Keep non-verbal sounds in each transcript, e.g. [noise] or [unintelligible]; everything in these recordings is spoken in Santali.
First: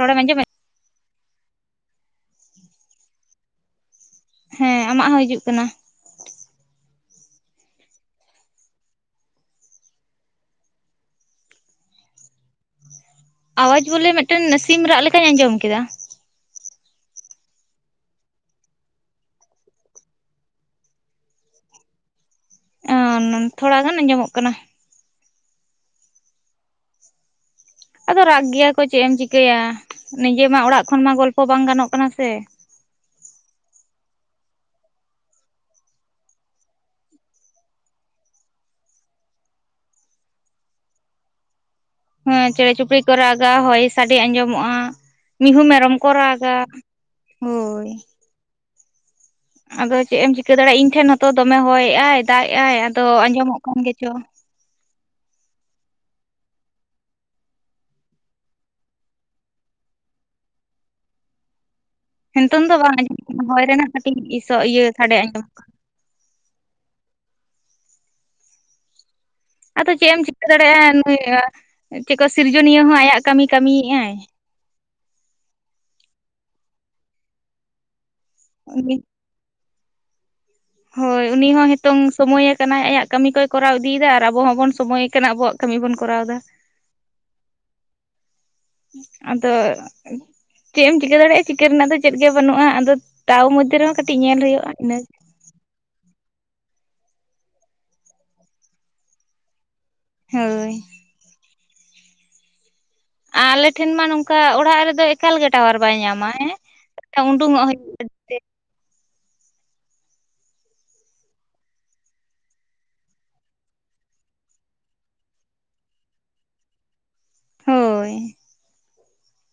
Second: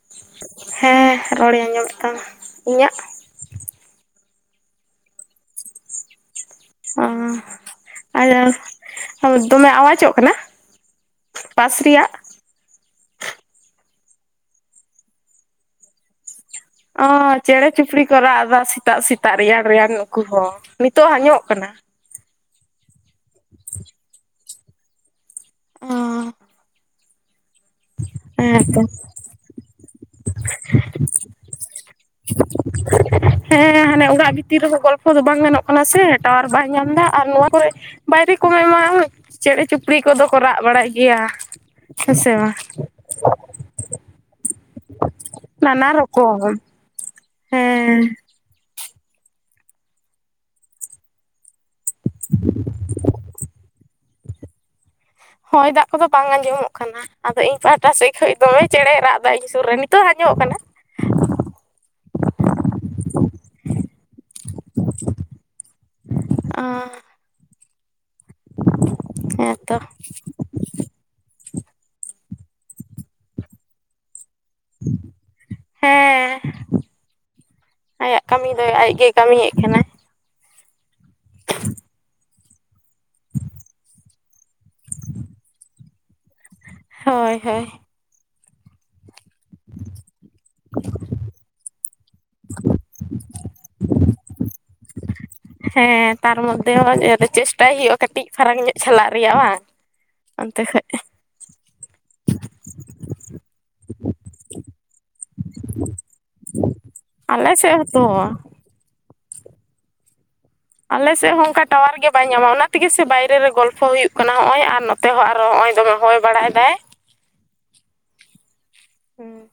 ᱨᱚᱲ ᱮᱢ ᱟᱸᱡᱚᱢᱮᱜᱼᱼ ᱦᱮᱸ ᱨᱚᱲᱤᱧ ᱟᱸᱡᱚᱢᱮᱫ ᱛᱟᱢᱟ, ᱤᱧᱟᱹᱜ? ᱦᱮᱸ ᱟᱢᱟᱜ ᱦᱚᱸ ᱦᱤᱡᱩᱜ ᱠᱟᱱᱟ᱾ ᱚ ᱟᱫᱚ ᱫᱚᱢᱮ ᱟᱣᱟᱡᱚᱜ ᱠᱟᱱᱟ? ᱯᱟᱥ ᱨᱮᱭᱟᱜ? ᱟᱣᱟᱡ ᱵᱚᱞᱮ ᱢᱤᱫᱴᱮᱱ ᱥᱤᱢ ᱨᱟᱜ ᱞᱮᱠᱟᱧ ᱟᱸᱡᱚᱢ ᱠᱮᱫᱟ᱾ ᱚ ᱪᱮᱬᱮ ᱪᱩᱯᱲᱤ ᱠᱚ ᱨᱟᱜ ᱮᱫᱟ ᱥᱮᱛᱟᱜ ᱥᱮᱛᱟᱜ ᱨᱮᱭᱟᱲ ᱨᱮᱭᱟᱱ ᱩᱠᱩ ᱦᱚᱸ, ᱱᱤᱛᱚᱜ ᱦᱚᱸ ᱟᱸᱡᱚᱢᱚᱜ ᱠᱟᱱᱟ? ᱛᱷᱚᱲᱟ ᱜᱟᱱ ᱟᱸᱡᱚᱢᱚᱜ ᱠᱟᱱᱟ᱾ ᱚᱻ ᱟᱫᱚ ᱨᱟᱜ ᱜᱮᱭᱟ ᱦᱮᱸᱛᱚ ᱠᱚ ᱪᱮᱫ ᱮᱢ ᱪᱤᱠᱟᱹᱭᱟ ᱱᱤᱡᱮ ᱢᱟ ᱚᱲᱟᱜ ᱠᱷᱚᱱ ᱢᱟ ᱜᱚᱞᱯᱚ ᱵᱟᱝ ᱜᱟᱱᱚᱜ ᱠᱟᱱᱟ ᱥᱮ᱾ ᱦᱮᱸ ᱦᱟᱱᱮ ᱚᱲᱟᱜ ᱵᱷᱤᱛᱤᱨ ᱨᱮᱦᱚᱸ ᱜᱚᱞᱯᱷᱚ ᱫᱚ ᱵᱟᱝ ᱜᱟᱱᱚᱜ ᱠᱟᱱᱟ ᱥᱮ ᱴᱟᱣᱟᱨ ᱵᱟᱭ ᱧᱟᱢ ᱮᱫᱟ ᱟᱨ ᱱᱚᱣᱟ ᱠᱚᱨᱮᱜ ᱵᱟᱭᱨᱮ ᱠᱚᱢᱟᱢᱟ ᱪᱮᱬᱮ ᱪᱩᱯᱲᱤ ᱠᱚᱫᱚ ᱠᱚ ᱨᱟᱜ ᱵᱟᱲᱟᱭ ᱜᱮᱭᱟ᱾ ᱦᱮᱸᱥᱮ ᱦᱮᱸ ᱵᱟᱝ ᱪᱮᱬᱮ ᱪᱩᱯᱲᱤ ᱠᱚ ᱨᱟᱜᱟ ᱦᱚᱭ ᱥᱟᱰᱮ ᱟᱸᱡᱚᱢᱚᱜᱼᱟ᱾ ᱢᱤᱦᱩ ᱱᱟᱱᱟ ᱢᱮᱨᱚᱢ ᱠᱚ ᱨᱟᱜᱟ ᱨᱚᱠᱚᱢ ᱦᱳᱭ ᱦᱮᱸ ᱟᱫᱚ ᱪᱮᱫ ᱮᱢ ᱪᱤᱠᱟᱹ ᱫᱟᱲᱮᱭᱟᱜᱼᱟ᱾ ᱤᱧ ᱴᱷᱮᱱ ᱦᱚᱸᱛᱚ ᱫᱚᱢᱮ ᱦᱚᱭᱮᱜᱼᱟᱭ ᱫᱟᱜ ᱮ ᱟᱭ ᱟᱫᱚ ᱟᱸᱡᱚᱢᱚᱜ ᱠᱟᱱ ᱜᱮ ᱪᱚ ᱦᱚᱭ ᱫᱟᱜ ᱠᱚᱫᱚ ᱵᱟᱝ ᱟᱸᱡᱚᱢᱚᱜ ᱠᱟᱱᱟ᱾ ᱟᱫᱚ ᱤᱧ ᱯᱟᱦᱴᱟ ᱥᱮᱫ ᱠᱷᱚᱡ ᱫᱚ ᱫᱚᱢᱮ ᱪᱮᱬᱮᱭ ᱨᱟᱜ ᱮᱫᱟ ᱤᱧ ᱥᱩᱨ ᱨᱮ, ᱱᱤᱛᱚᱜ ᱦᱚᱸ ᱟᱸᱡᱚᱢᱚᱜ ᱠᱟᱱᱟ᱾ ᱱᱤᱛᱚᱝ ᱫᱚ ᱵᱟᱝ ᱟᱸᱡᱚᱢ ᱠᱟᱱᱟ ᱦᱚᱭ ᱨᱮᱱᱟᱜ ᱠᱟᱹᱴᱤᱡ ᱤᱥ ᱤᱭᱟᱹ ᱥᱟᱰᱮ ᱟᱸᱡᱚᱢᱼᱟ ᱟᱨ ᱦᱮᱸ ᱟᱫᱚ ᱪᱮᱫ ᱮᱢ ᱪᱤᱠᱟᱹ ᱫᱟᱲᱮᱭᱟᱜᱼᱟ᱾ ᱱᱩᱭ ᱟ ᱪᱮᱫ ᱠᱚ ᱥᱤᱨᱡᱚᱱᱤᱭᱟᱹ ᱦᱚᱸ ᱟᱭᱟᱜ ᱠᱟᱹᱢᱤᱭ ᱠᱟᱹᱢᱤᱭᱮᱫᱼᱟᱭ᱾ ᱦᱮᱸ ᱟᱭᱟᱜ ᱠᱟᱹᱢᱤ ᱫᱚᱭ ᱩᱱᱤ ᱟᱡᱜᱮ ᱠᱟᱹᱢᱤᱭᱮᱫ ᱠᱟᱱᱟ᱾ ᱦᱳᱭ ᱩᱱᱤ ᱦᱚᱸ ᱱᱤᱛᱚᱝ ᱥᱚᱢᱚᱭ ᱮᱫ ᱠᱟᱱᱟᱭ ᱟᱭᱟᱜ ᱠᱟᱹᱢᱤ ᱠᱚᱭ ᱠᱚᱨᱟᱣ ᱤᱫᱤᱭᱮᱫᱟ ᱟᱨ ᱟᱵᱚ ᱦᱚᱸᱵᱚᱱ ᱥᱚᱢᱚᱭ ᱠᱟᱱᱟ ᱟᱵᱚᱣᱟᱜ ᱠᱟᱹᱢᱤ ᱵᱚᱱ ᱠᱚᱨᱟᱣ ᱮᱫᱟ᱾ ᱦᱳᱭ ᱦᱳᱭ ᱟᱫᱚ ᱪᱮᱫ ᱮᱢ ᱪᱤᱠᱟᱹ ᱫᱟᱲᱮᱭᱟᱜᱼᱟ᱾ ᱪᱤᱠᱟᱹ ᱨᱮᱱᱟᱜ ᱫᱚ ᱪᱮᱫ ᱜᱮ ᱵᱟᱹᱱᱩᱜᱼᱟ ᱟᱫᱚ ᱛᱟᱣ ᱢᱚᱫᱽᱫᱷᱮ ᱨᱮᱦᱚᱸ ᱠᱟᱹᱴᱤᱡ ᱧᱮᱞ ᱦᱩᱭᱩᱜᱼᱟ ᱤᱱᱟᱹ ᱦᱮᱸ ᱛᱟᱨ ᱢᱚᱫᱽᱫᱷᱮ ᱦᱚᱸ ᱪᱮᱥᱴᱟᱭ ᱦᱩᱭᱩᱜᱼᱟ ᱠᱟᱹᱴᱤᱡ ᱯᱷᱟᱨᱟᱠ ᱧᱚᱜ ᱪᱟᱞᱟᱜ ᱨᱮᱭᱟᱜ ᱵᱟᱝ ᱟᱱᱛᱮ ᱦᱳᱭ ᱠᱷᱚᱡ ᱟᱞᱮ ᱴᱷᱮᱱ ᱢᱟ ᱱᱚᱝᱠᱟ ᱚᱲᱟᱜ ᱨᱮᱫᱚ ᱮᱠᱟᱞᱜᱮ ᱴᱟᱣᱟᱨ ᱵᱟᱭ ᱧᱟᱢᱟᱭ ᱦᱮᱸ ᱟᱞᱮ ᱩᱰᱩᱝ-ᱚᱜ ᱥᱮᱫ ᱦᱩᱭᱩᱜ ᱦᱚᱸᱛᱚ ᱟᱞᱮᱥᱮᱫ ᱦᱚᱸ ᱚᱱᱠᱟ ᱴᱟᱣᱟᱨ ᱜᱮ ᱵᱟᱭ ᱧᱟᱢᱟ ᱚᱱᱟ ᱛᱮᱜᱮᱥᱮ ᱵᱟᱭᱨᱮ ᱨᱮ ᱜᱚᱞᱯᱷᱚ ᱦᱩᱭᱩᱜ ᱠᱟᱱᱟ ᱦᱚᱸᱜ-ᱚᱭ ᱟᱨ ᱱᱚ ᱛᱮᱦᱚᱸ ᱟᱨᱚ ᱦᱚᱸᱜᱭᱚᱭ ᱫᱚᱢᱮ ᱦᱚᱭ ᱵᱟᱲᱟᱭᱫᱟᱭ᱾ ᱦᱳᱭ ᱦᱮᱸ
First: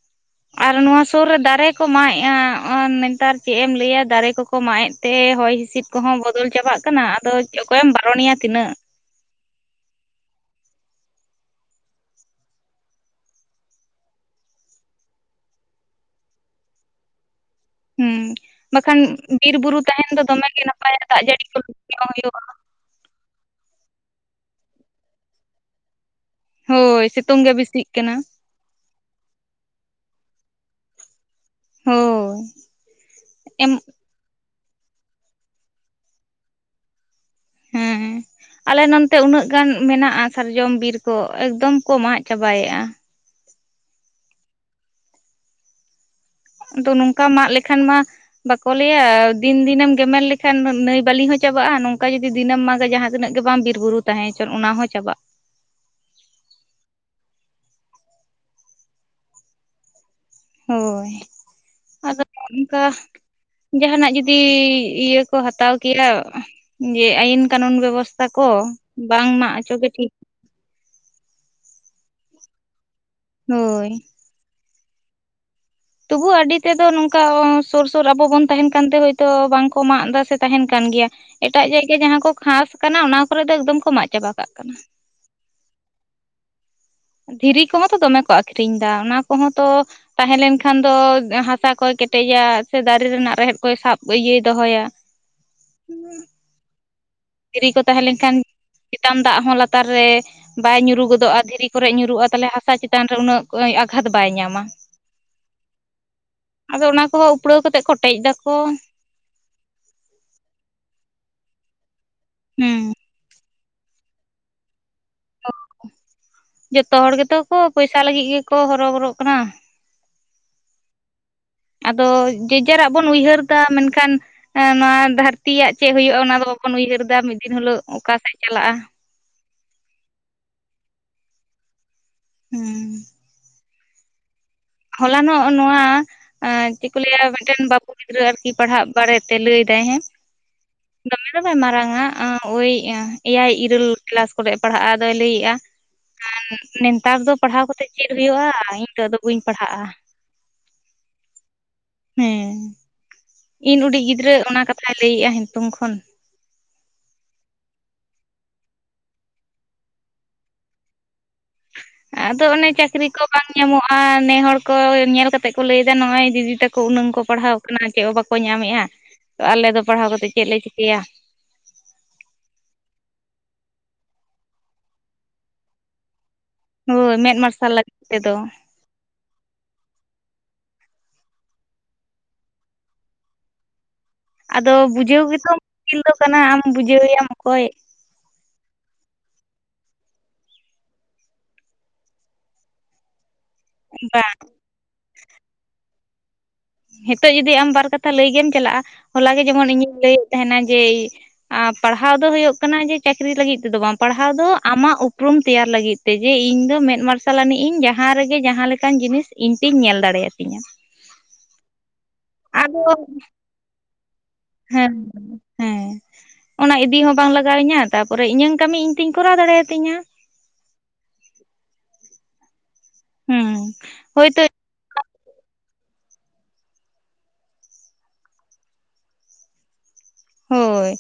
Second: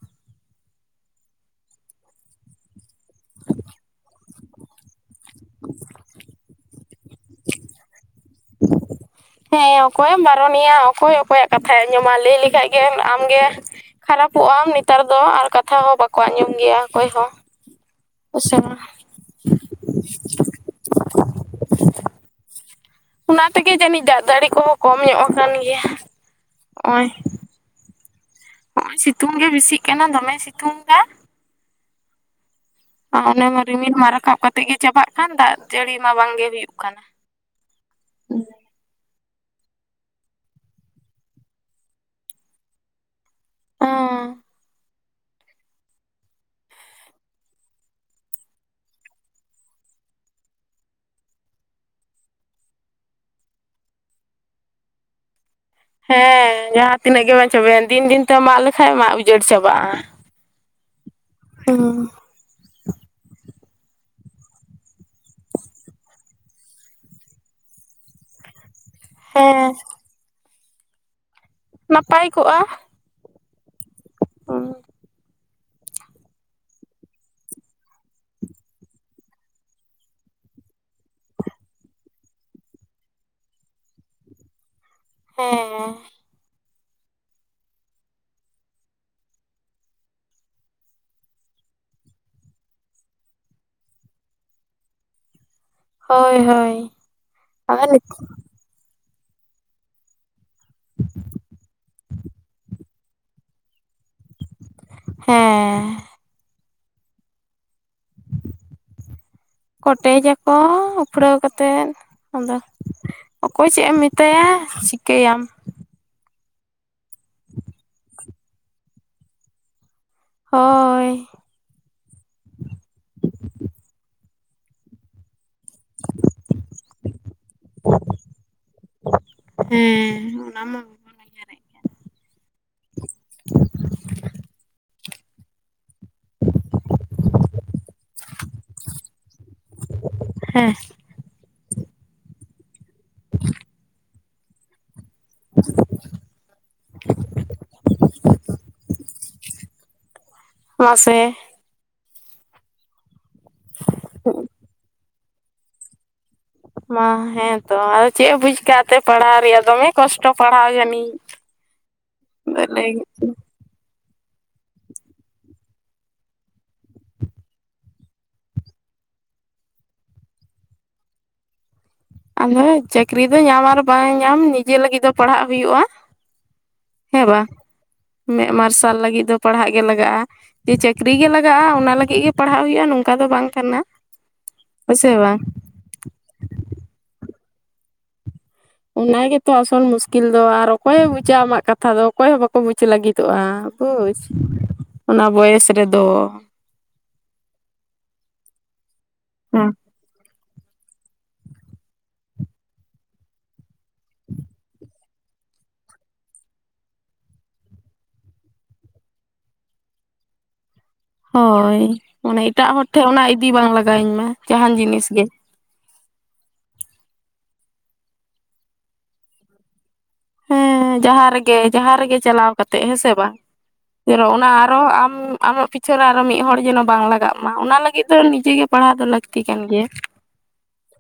ᱟᱨ ᱱᱚᱣᱟ ᱥᱩᱨ ᱨᱮ ᱫᱟᱨᱮ ᱠᱚ ᱢᱟᱜᱮ-ᱟ ᱟᱨ ᱱᱮᱛᱟᱨ ᱪᱮᱫ ᱮᱢ ᱞᱟᱹᱭᱟ ᱫᱟᱨᱮ ᱠᱚ ᱠᱚ ᱢᱟᱜ-ᱮᱫ ᱛᱮ ᱦᱚᱭ ᱦᱤᱸᱥᱤᱫ ᱠᱚᱦᱚᱸ ᱵᱚᱫᱚᱞ ᱪᱟᱵᱟᱜ ᱠᱟᱱᱟ᱾ ᱟᱫᱚ ᱚᱠᱚᱭᱮᱢ ᱵᱟᱨᱚᱱᱮᱭᱟ ᱛᱤᱱᱟᱹᱜ᱾ ᱦᱮᱸ ᱚᱠᱚᱭᱮᱢ ᱵᱟᱨᱚᱱᱮᱭᱟ ᱚᱠᱚᱭ ᱚᱠᱚᱭᱟᱜ ᱠᱟᱛᱷᱟᱭ ᱟᱸᱡᱚᱢᱟ ᱞᱟᱹᱭ ᱞᱮᱠᱷᱟᱡ ᱜᱮ ᱟᱢᱜᱮ ᱠᱷᱟᱨᱟᱯᱚᱜᱼᱟᱢ ᱱᱮᱛᱟᱨ ᱫᱚ ᱟᱨ ᱠᱟᱛᱷᱟ ᱦᱚᱸ ᱵᱟᱠᱚ ᱟᱸᱡᱚᱢ ᱜᱮᱭᱟ ᱚᱠᱚᱭ ᱦᱚᱸ᱾ ᱦᱮᱸ ᱦᱮᱸᱥᱮ ᱵᱟᱝ ᱵᱟᱠᱷᱟᱱ ᱵᱤᱨ ᱵᱩᱨᱩ ᱛᱟᱦᱮᱱ ᱫᱚ ᱫᱚᱢᱮ ᱜᱮ ᱱᱟᱯᱟᱭᱟ ᱫᱟᱜ ᱡᱟᱹᱲᱤ [inaudible] ᱦᱩᱭᱩᱜᱼᱟ᱾ ᱚᱱᱟ ᱛᱮᱜᱮ ᱡᱟᱹᱱᱤᱡ ᱫᱟᱜ ᱫᱟᱹᱲᱤ ᱠᱚᱦᱚᱸ ᱠᱚᱢ ᱧᱚᱜ ᱟᱠᱟᱱ ᱜᱮᱭᱟ᱾ ᱦᱳᱭ ᱥᱤᱛᱳᱝ ᱜᱮ ᱵᱮᱥᱤᱜ ᱠᱟᱱᱟ᱾ ᱱᱚᱜᱼᱚᱭ ᱥᱤᱛᱩᱝ ᱜᱮ ᱵᱤᱥᱤᱜ ᱠᱟᱱᱟ ᱫᱚᱢᱮ ᱥᱤᱛᱩᱝ ᱫᱟ᱾ ᱦᱳᱭ ᱚᱱᱮᱢᱟ ᱮᱢ ᱨᱤᱢᱤᱞ ᱢᱟ ᱨᱟᱠᱟᱵ ᱠᱟᱛᱮᱜ ᱜᱮ ᱪᱟᱵᱟᱜ ᱠᱟᱱ ᱫᱟᱜ ᱡᱟᱹᱲᱤ ᱢᱟ ᱵᱟᱝᱜᱮ ᱦᱩᱭᱩᱜ ᱠᱟᱱᱟ᱾ ᱦᱮᱸ [inaudible] ᱟᱞᱮ ᱱᱚᱱᱛᱮ ᱩᱱᱟᱹᱜ ᱜᱟᱱ ᱢᱮᱱᱟᱜᱼᱟ, ᱥᱟᱨᱡᱚᱢ ᱵᱤᱨ ᱠᱚ ᱮᱠᱫᱚᱢ ᱠᱚ ᱢᱟᱜ ᱪᱟᱵᱟᱭᱮᱫᱼᱟ᱾ ᱚᱻ ᱟᱫᱚ ᱱᱚᱝᱠᱟ ᱢᱟᱜ ᱞᱮᱠᱷᱟᱱ ᱢᱟ ᱵᱟᱠᱚ ᱞᱟᱹᱭᱟ ᱫᱤᱱ ᱫᱤᱱᱮᱢ ᱜᱮᱢᱮᱨ ᱞᱮᱠᱷᱟᱱ ᱱᱟᱹᱭ ᱵᱟᱹᱞᱤ ᱦᱚᱸ ᱪᱟᱵᱟᱜᱼᱟ, ᱱᱚᱝᱠᱟ ᱡᱩᱫᱤ ᱫᱤᱱᱮᱢ ᱢᱟᱜᱟ ᱡᱟᱦᱟᱸ ᱛᱤᱱᱟᱹᱜ ᱜᱮ ᱵᱟᱝ ᱵᱤᱨ ᱵᱩᱨᱩ ᱛᱟᱦᱮᱸ ᱦᱚᱪᱚᱱ ᱚᱱᱟ ᱦᱚᱸ ᱪᱟᱵᱟᱜ ᱦᱮᱸ ᱡᱟᱦᱟᱸ ᱛᱤᱱᱟᱹᱜ ᱜᱮ ᱵᱟᱝ ᱪᱟᱵᱟᱭᱮᱱ ᱫᱤᱱ ᱫᱤᱱ ᱛᱮ ᱢᱟᱜ ᱞᱮᱠᱷᱟᱡ ᱢᱟᱜ ᱩᱡᱟᱹᱲ ᱪᱟᱵᱟᱜᱼᱟ᱾ ᱦᱳᱭ ᱦᱩᱸ ᱟᱫᱚ ᱚᱱᱠᱟ ᱡᱟᱦᱟᱸᱱᱟᱜ ᱡᱩᱫᱤ ᱤᱭᱟᱹ ᱠᱚ ᱦᱟᱛᱟᱣ ᱠᱮᱭᱟ᱾ ᱡᱮ ᱟᱹᱭᱤᱱ ᱠᱟᱱᱩᱱ ᱵᱮᱵᱚᱥᱛᱷᱟ ᱠᱚ ᱵᱟᱝ ᱢᱟᱜ ᱦᱮᱸ ᱚᱪᱚ ᱜᱮ ᱴᱷᱤᱠ ᱱᱟᱯᱟᱭ ᱠᱚᱜᱼᱟ᱾ ᱦᱳᱭ ᱦᱩᱸ ᱛᱚᱵᱩ ᱟᱰᱤ ᱛᱮᱫᱚ ᱱᱚᱝᱠᱟ ᱥᱩᱨ ᱥᱩᱨ ᱟᱵᱚ ᱵᱚᱱ ᱛᱟᱦᱮᱱ ᱠᱟᱱᱛᱮ ᱦᱭᱛᱚ ᱵᱟᱝᱠᱚ ᱢᱟᱜ ᱫᱟ ᱥᱮ ᱛᱟᱦᱮᱱ ᱠᱟᱱ ᱜᱮᱭᱟ᱾ ᱮᱴᱟᱜ ᱡᱟᱭᱜᱟ ᱡᱟᱦᱟᱸ ᱠᱚ ᱠᱷᱟᱥ ᱠᱟᱱᱟ ᱚᱱᱟ ᱠᱚᱨᱮᱜ ᱫᱚ ᱮᱠᱫᱚᱢ ᱠᱚ ᱢᱟᱜ ᱪᱟᱵᱟ ᱠᱟᱜ ᱠᱟᱱᱟ᱾ ᱦᱮᱸᱻᱦᱮᱸ ᱫᱷᱤᱨᱤ ᱠᱚᱦᱚᱸ ᱛᱚ ᱫᱚᱢᱮ ᱠᱚ ᱟᱠᱷᱨᱤᱧ ᱫᱟ ᱚᱱᱟ ᱠᱚᱦᱚᱸ ᱛᱚ ᱛᱟᱦᱮᱸ ᱞᱮᱱᱠᱷᱟᱱ ᱫᱚ ᱦᱟᱥᱟ ᱠᱚᱭ ᱠᱮᱴᱮᱡᱟ ᱥᱮ ᱫᱟᱨᱮ ᱨᱮᱱᱟᱜ ᱨᱮᱦᱮᱫ ᱠᱚᱭ ᱥᱟᱵ ᱤᱭᱟᱹᱭ ᱫᱚᱦᱚᱭᱟ᱾ ᱦᱳᱭ ᱦᱳᱭ᱾ ᱤ ᱠᱚ ᱟᱫᱚ ᱱᱤᱛ ᱛᱟᱦᱮᱸ ᱞᱮᱱᱠᱷᱟᱱ ᱪᱮᱛᱟᱱ ᱫᱟᱜ ᱦᱚᱸ ᱞᱟᱛᱟᱨ ᱨᱮ ᱵᱟᱭ ᱧᱩᱨᱩ ᱜᱚᱫᱚᱜᱼᱟ ᱫᱷᱤᱨᱤ ᱠᱚᱨᱮᱜ ᱧᱩᱨᱩᱼᱟ ᱛᱟᱞᱦᱮ ᱦᱟᱥᱟ ᱪᱮᱛᱟᱱ ᱨᱮ ᱩᱱᱟᱹᱜ ᱟᱜᱷᱟᱛ ᱵᱟᱭ ᱧᱟᱢᱟ᱾ ᱦᱮᱸᱻ ᱟᱫᱚ ᱚᱱᱟ ᱠᱚᱸᱦᱚ ᱩᱯᱲᱟᱹᱣ ᱠᱟᱛᱮᱫ ᱠᱚᱴᱮᱡ ᱫᱟᱠᱚ ᱠᱚᱴᱮᱡᱽᱟᱠᱚ ᱩᱯᱲᱟᱹᱣ ᱠᱟᱛᱮᱫ ᱟᱫᱚ ᱦᱩᱸ ᱚᱠᱚᱭ ᱪᱮᱫ ᱮᱢ ᱢᱮᱛᱟᱭᱟ ᱪᱤᱠᱟᱹᱭᱟᱢ ᱡᱚᱛᱚ ᱦᱚᱲ ᱜᱮᱛᱚ ᱠᱚ ᱯᱚᱭᱥᱟ ᱞᱟᱹᱜᱤᱫ ᱜᱮᱠᱚ ᱦᱚᱨᱚᱵᱚᱨᱚᱜ ᱠᱟᱱᱟ᱾ ᱦᱳᱭ ᱟᱫᱚ ᱡᱮᱡᱟᱨᱟᱜ ᱵᱚᱱ ᱩᱭᱦᱟᱹᱨ ᱫᱟ ᱢᱮᱱᱠᱷᱟᱱ ᱮ ᱱᱚᱣᱟ ᱫᱟᱹᱨᱛᱤᱭᱟᱜ ᱪᱮᱫ ᱦᱳᱭᱳᱜᱼᱟ ᱚᱱᱟ ᱫᱚ ᱵᱟᱵᱚᱱ ᱩᱭᱦᱟᱹᱨ ᱫᱟ ᱢᱤᱫ ᱫᱤᱱ ᱦᱤᱞᱳᱜ ᱚᱠᱟᱥᱮᱫ ᱪᱟᱞᱟᱜᱼᱟ ᱦᱮᱸ ᱚᱱᱟᱢᱟ ᱦᱩᱸ᱾ ᱦᱚᱞᱟ ᱱᱚᱜ ᱱᱚᱣᱟ ᱮ ᱪᱮᱫ ᱠᱚ ᱞᱟᱹᱭᱟ ᱢᱤᱫᱴᱮᱱ ᱵᱟᱹᱵᱩ ᱜᱤᱫᱽᱨᱟᱹ ᱟᱨᱠᱤ ᱯᱟᱲᱦᱟᱜ ᱵᱟᱨᱮᱛᱮ ᱞᱟᱹᱭ ᱫᱟᱭ ᱦᱮᱸ ᱦᱮᱸ ᱫᱚᱢᱮ ᱫᱚ ᱵᱟᱭ ᱢᱟᱨᱟᱝᱟ ᱳᱭ ᱮᱭᱟᱭ ᱤᱨᱟᱹᱞ ᱠᱞᱟᱥ ᱠᱚᱨᱮ ᱯᱟᱲᱦᱟᱜᱼᱟ ᱟᱫᱚᱭ ᱞᱟᱹᱭᱮᱜᱼᱟ ᱟᱨ ᱱᱮᱛᱟᱨ ᱫᱚ ᱯᱟᱲᱦᱟᱣ ᱠᱟᱛᱮᱜ ᱪᱮᱫ ᱦᱩᱭᱩᱜᱭᱼᱟ ᱤᱧ ᱫᱚ ᱟᱫᱚ ᱵᱟᱹᱧ ᱯᱟᱲᱦᱟᱜᱼᱟ᱾ ᱢᱟᱥᱮ ᱦᱮᱸ ᱤᱧ ᱩᱰᱤᱡ ᱜᱤᱫᱽᱨᱟᱹ ᱚᱱᱟ ᱠᱟᱛᱷᱟᱭ ᱞᱟᱹᱭᱮᱜᱼᱟ ᱦᱮᱛᱚᱝ ᱠᱷᱚᱱ᱾ ᱢᱟ ᱦᱮᱸ ᱛᱚ ᱟᱫᱚ ᱪᱮᱫ ᱮ ᱵᱩᱡ ᱠᱟᱜ ᱛᱮ ᱯᱟᱲᱦᱟᱣ ᱨᱮᱭᱟᱜ ᱫᱚᱢᱮ ᱠᱚᱥᱴᱚ ᱯᱟᱲᱦᱟᱣ ᱡᱟᱹᱱᱤ [unintelligible] ᱟᱫᱚ ᱚᱱᱮ ᱪᱟᱹᱠᱨᱤ ᱠᱚ ᱵᱟᱝ ᱧᱟᱢᱚᱜᱼᱟ ᱱᱮ ᱦᱚᱲ ᱠᱚ ᱧᱮᱞ ᱠᱟᱛᱮ ᱠᱚ ᱞᱟᱹᱭ ᱫᱟ ᱱᱚᱜᱼᱚᱭ ᱫᱤᱫᱤ ᱛᱟᱠᱚ ᱩᱱᱟᱹᱝ ᱠᱚ ᱯᱟᱲᱦᱟᱣ ᱠᱟᱱᱟ ᱪᱮᱫ ᱦᱚᱸ ᱵᱟᱠᱚ ᱧᱟᱢᱮᱜ-ᱟ ᱛᱚ ᱟᱞᱮ ᱫᱚ ᱯᱟᱲᱦᱟᱣ ᱠᱟᱛᱮᱫ ᱪᱮᱫ ᱞᱮ ᱪᱤᱠᱟᱹᱭᱟ? ᱟᱫᱚ ᱪᱟᱹᱠᱨᱤ ᱫᱚ ᱧᱟᱢ ᱟᱨ ᱵᱟᱝ ᱧᱟᱢ ᱱᱤᱡᱮ ᱞᱟᱹᱜᱤᱫ ᱫᱚ ᱯᱟᱲᱦᱟᱜ ᱦᱩᱭᱩᱜᱼᱟ᱾ ᱦᱳᱭ ᱦᱮᱸ ᱢᱮᱫ ᱵᱟ ᱢᱟᱨᱥᱟᱞ ᱞᱟᱹᱜᱤᱫ ᱛᱮᱫᱚ ᱢᱮᱫ ᱢᱟᱨᱥᱟᱞ ᱞᱟᱹᱜᱤᱫ ᱫᱚ ᱯᱟᱲᱦᱟᱜ ᱜᱮ ᱞᱟᱜᱟᱜᱼᱟ᱾ ᱡᱮ ᱪᱟᱹᱠᱨᱤ ᱜᱮ ᱞᱟᱜᱟᱜᱼᱟ ᱚᱱᱟ ᱞᱟᱹᱜᱤ ᱜᱮ ᱯᱟᱲᱦᱟᱜ ᱦᱩᱭᱩᱜᱼᱟ ᱱᱚᱝᱠᱟ ᱫᱚ ᱵᱟᱝ ᱠᱟᱱᱟ᱾ ᱟᱫᱚ ᱦᱳᱭᱥᱮ ᱵᱩᱡᱷᱟᱹᱣ ᱵᱟᱝ ᱜᱮᱛᱚ ᱠᱤᱞ ᱫᱚ ᱠᱟᱱᱟ ᱟᱢ ᱵᱩᱡᱷᱟᱹᱣ ᱮᱭᱟᱢ ᱚᱠᱚᱭ, ᱚᱱᱟ ᱜᱮᱛᱚ ᱟᱥᱚᱞ ᱢᱩᱥᱠᱤᱞ ᱫᱚ ᱟᱨ ᱚᱠᱚᱭ ᱮ ᱵᱩᱡᱟ ᱟᱢᱟᱜ ᱠᱟᱛᱷᱟ ᱫᱚ ᱚᱠᱚᱭ ᱦᱚᱸ ᱵᱟᱠᱚ ᱵᱩᱡᱽ ᱞᱟᱹᱜᱤᱫᱚᱜᱼᱟ᱾ ᱵᱩᱪ ᱚᱱᱟ ᱵᱚᱭᱮᱥ ᱨᱮᱫᱚ᱾ ᱦᱮᱛᱚᱜ ᱡᱩᱫᱤ ᱟᱢ ᱵᱟᱨ ᱠᱟᱛᱷᱟ ᱞᱟᱹᱭ ᱜᱮᱢ ᱪᱟᱞᱟᱜᱼᱟ ᱦᱚᱞᱟ ᱜᱮ ᱡᱮᱢᱚᱱ ᱤᱧᱤᱧ ᱞᱟᱹᱭᱮᱫ ᱛᱟᱦᱮᱱᱟ ᱡᱮ ᱟ ᱯᱟᱲᱦᱟᱣ ᱫᱚ ᱦᱳᱭᱜ ᱠᱟᱱᱟ ᱡᱮ ᱪᱟᱹᱠᱨᱤ ᱞᱟᱹᱜᱤᱫ ᱛᱮ ᱫᱚ ᱵᱟᱝ ᱯᱟᱲᱦᱟᱣ ᱫᱚ ᱟᱢᱟᱜ ᱩᱯᱨᱩᱢ ᱛᱮᱭᱟᱨ ᱞᱟᱹᱜᱤᱫ ᱛᱮᱡᱮ ᱤᱧ ᱫᱚ ᱢᱮᱫ ᱢᱟᱨᱥᱟᱞ ᱟᱹᱱᱤᱡ ᱤᱧ ᱡᱟᱦᱟᱸ ᱨᱮᱜᱮ ᱡᱟᱦᱟᱸ ᱞᱮᱠᱟᱱ ᱡᱤᱱᱤᱥ ᱤᱧ ᱛᱤᱧ ᱧᱮᱞ ᱫᱟᱲᱮᱭᱟᱛᱤᱧᱟ᱾ ᱦᱳᱭ, ᱢᱚᱱᱮ ᱮᱴᱟᱜ ᱟᱫᱚ ᱦᱚᱲ ᱴᱷᱮᱱ ᱚᱱᱟ ᱤᱫᱤ ᱵᱟᱝ ᱞᱟᱜᱟᱣᱤᱧᱢᱟ ᱡᱟᱦᱟᱱ ᱦᱮᱸ ᱡᱤᱱᱤᱥ ᱜᱮ᱾ ᱦᱮᱸ, ᱚᱱᱟ ᱤᱫᱤ ᱦᱚᱸ ᱵᱟᱝ ᱞᱟᱜᱟᱣᱤᱧᱟᱹ ᱛᱟᱯᱚᱨᱮ ᱤᱧᱟᱹᱟᱜ ᱠᱟᱹᱢᱤ ᱤᱧ ᱛᱤᱧ ᱠᱚᱨᱟᱣ ᱫᱟᱲᱮᱭᱟᱛᱤᱧᱟ᱾ ᱦᱮᱸ ᱡᱟᱦᱟᱸ ᱨᱮᱜᱮ ᱡᱟᱦᱟᱸ ᱨᱮᱜᱮ ᱪᱟᱞᱟᱣ ᱠᱟᱛᱮᱜ ᱦᱮᱸ ᱥᱮ ᱵᱟᱝ ᱦᱩᱸ ᱡᱮᱱᱚ ᱦᱳᱭᱛᱳ ᱚᱱᱟ ᱟᱨᱦᱚ ᱟᱢ ᱟᱢᱟᱜ ᱯᱤᱪᱷᱟᱹ ᱨᱮ ᱟᱨᱚ ᱢᱤᱫ ᱦᱚᱲ ᱡᱮᱱᱚ ᱵᱟᱝ ᱞᱟᱜᱟᱜ ᱢᱟ ᱚᱱᱟ ᱞᱟᱹᱜᱤᱫ ᱫᱚ ᱱᱤᱡᱮ ᱜᱮ ᱯᱟᱲᱦᱟᱣ ᱫᱚ ᱞᱟᱹᱠᱛᱤ ᱠᱟᱱ ᱜᱮᱭᱟ᱾ ᱦᱳᱭ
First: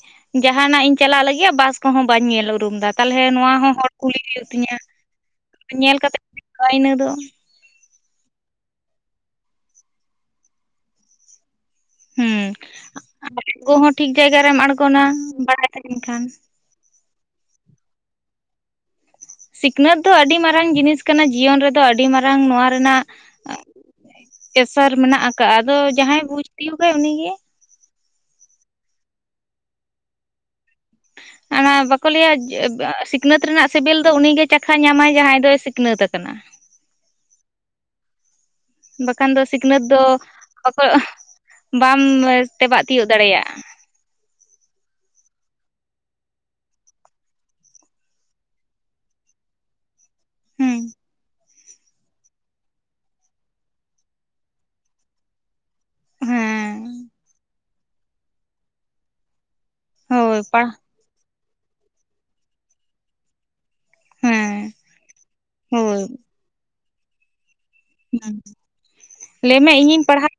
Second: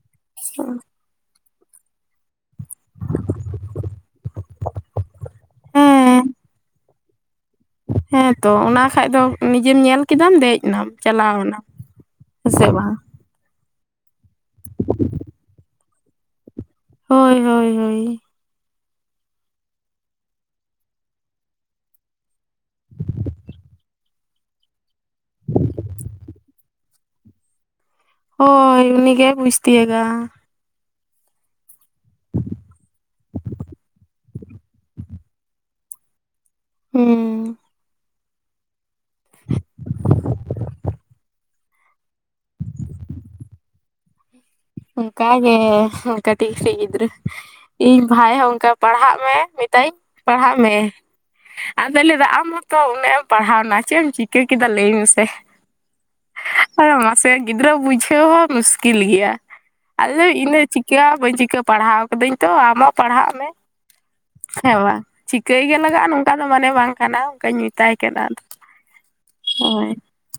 ᱡᱟᱦᱟᱱᱟᱜ ᱤᱧ ᱪᱟᱞᱟᱜ ᱞᱟᱹᱜᱤᱫ ᱵᱟᱥ ᱠᱚᱦᱚᱸ ᱵᱟᱹᱧ ᱧᱮᱞ ᱩᱨᱩᱢ ᱫᱟ ᱛᱟᱞᱦᱮ ᱱᱚᱣᱟ ᱦᱚᱸ ᱦᱚᱲ ᱠᱩᱞᱤ ᱦᱩᱭᱩᱜ ᱛᱤᱧᱟᱹ᱾ ᱧᱮᱞ ᱠᱟᱛᱮ [unintelligible] ᱦᱮᱸ ᱠᱟᱜ- ᱟ ᱤᱱᱟᱹ ᱫᱚ ᱦᱮᱸᱛᱚ ᱚᱱᱟ ᱠᱷᱟᱡ ᱫᱚ ᱱᱤᱡᱮᱢ ᱧᱮᱞ ᱠᱮᱫᱟᱢ ᱫᱮᱡ ᱮᱱᱟᱢ ᱪᱟᱞᱟᱣᱱᱟᱢ ᱦᱮᱸ ᱥᱮ ᱵᱟ᱾ ᱟᱜᱚ ᱦᱚᱸ ᱴᱷᱤᱠ ᱡᱟᱭᱜᱟ ᱨᱮᱢ ᱟᱬᱜᱚᱱᱟ ᱵᱟᱲᱟᱭ ᱛᱟᱦᱮᱱ ᱠᱷᱟᱱ᱾ ᱦᱳᱭ ᱦᱳᱭ ᱦᱳᱭ᱾ ᱥᱤᱠᱷᱱᱟᱹᱛ ᱫᱚ ᱟᱹᱰᱤ ᱢᱟᱨᱟᱝ ᱡᱤᱱᱤᱥ ᱠᱟᱱᱟ ᱡᱤᱭᱚᱱ ᱨᱮᱫᱚ ᱟᱹᱰᱤ ᱢᱟᱨᱟᱝ ᱱᱚᱣᱟ ᱨᱮᱱᱟᱜ ᱯᱮᱥᱟᱨ ᱢᱮᱱᱟᱜ ᱟᱠᱟᱜᱼᱟ, ᱟᱫᱚ ᱡᱟᱦᱟᱸᱭ ᱵᱩᱡᱽ ᱛᱤᱭ ᱠᱟᱭ ᱩᱱᱤᱜᱮ ᱦᱳᱭ ᱩᱱᱤᱜᱮ ᱵᱩᱡᱽ ᱛᱤᱭᱟᱜᱼᱟ᱾ ᱚᱱᱟ ᱵᱟᱠᱚ ᱞᱟᱹᱭᱟ ᱡᱮ ᱵᱮᱸ ᱥᱤᱠᱷᱱᱟᱹᱛ ᱨᱮᱱᱟᱜ ᱥᱮᱵᱮᱞ ᱫᱚ ᱩᱱᱤ ᱜᱮ ᱪᱟᱠᱷᱟ ᱧᱟᱢᱟᱭ ᱡᱟᱦᱟᱸᱭ ᱫᱚᱭ ᱥᱤᱠᱷᱱᱟᱹᱛ ᱟᱠᱟᱱᱟ᱾ ᱦᱩᱸ ᱵᱟᱠᱷᱟᱱ ᱫᱚ ᱥᱤᱠᱷᱱᱟᱹᱛ ᱫᱚ ᱵᱟᱠᱚ ᱵᱟᱢ ᱛᱮᱵᱟᱜ ᱛᱤᱭᱚᱜ ᱫᱟᱲᱮᱭᱟᱜᱼᱟ᱾ ᱚᱝᱠᱟ ᱜᱮ ᱠᱟᱴᱤᱡ ᱠᱟᱴᱤᱡ ᱜᱤᱫᱽᱨᱟᱹ ᱤᱧ ᱵᱷᱟᱭ ᱦᱚᱸ ᱚᱝᱠᱟ ᱯᱟᱲᱦᱟᱜ ᱢᱮ ᱢᱮᱛᱟᱭᱟᱧ ᱯᱟᱲᱦᱟᱜ ᱢᱮ᱾ ᱦᱩᱸ ᱟᱫᱚᱭ ᱞᱟᱹᱭᱫᱟ ᱟᱢ ᱦᱚᱸᱛᱚ ᱩᱱᱟᱹᱜ ᱮᱢ ᱯᱟᱲᱦᱟᱣᱱᱟ ᱪᱮᱜ ᱮᱢ ᱪᱤᱠᱟᱹ ᱠᱮᱫᱟ ᱞᱟᱹᱭ ᱢᱮᱥᱮ᱾ ᱦᱮᱸ ᱟ ᱢᱟᱥᱮ ᱜᱤᱫᱽᱨᱟᱹ ᱵᱩᱡᱷᱟᱹᱣ ᱦᱚᱸ ᱢᱩᱥᱠᱤᱞ ᱜᱮᱭᱟ᱾ ᱟᱫᱚ ᱦᱳᱭ ᱤᱧᱹ ᱫᱚ ᱯᱟᱲ ᱪᱤᱠᱟᱹ ᱵᱟᱹᱧ ᱪᱤᱠᱟᱹ ᱯᱟᱲᱦᱟᱣ ᱠᱟᱹᱫᱟᱹᱧ ᱛᱚ ᱟᱢᱦᱚᱸ ᱯᱟᱲᱦᱟᱜ ᱢᱮ᱾ ᱦᱮᱸ ᱥᱮ ᱵᱟᱝ, ᱪᱤᱠᱟᱹᱭ ᱜᱮ ᱦᱳᱭ ᱞᱟᱜᱟᱜᱼᱟ ᱱᱚᱝᱠᱟ ᱫᱚ ᱢᱟᱱᱮ ᱵᱟᱝ ᱠᱟᱱᱟ ᱚᱝᱠᱟᱧ ᱢᱮᱛᱟᱭ ᱠᱟᱱᱟ ᱦᱩᱸ ᱟᱫᱚ ᱞᱟᱹᱭᱢᱮ ᱦᱳᱭ ᱤᱧᱤᱧ ᱯᱟᱲᱦᱟᱜ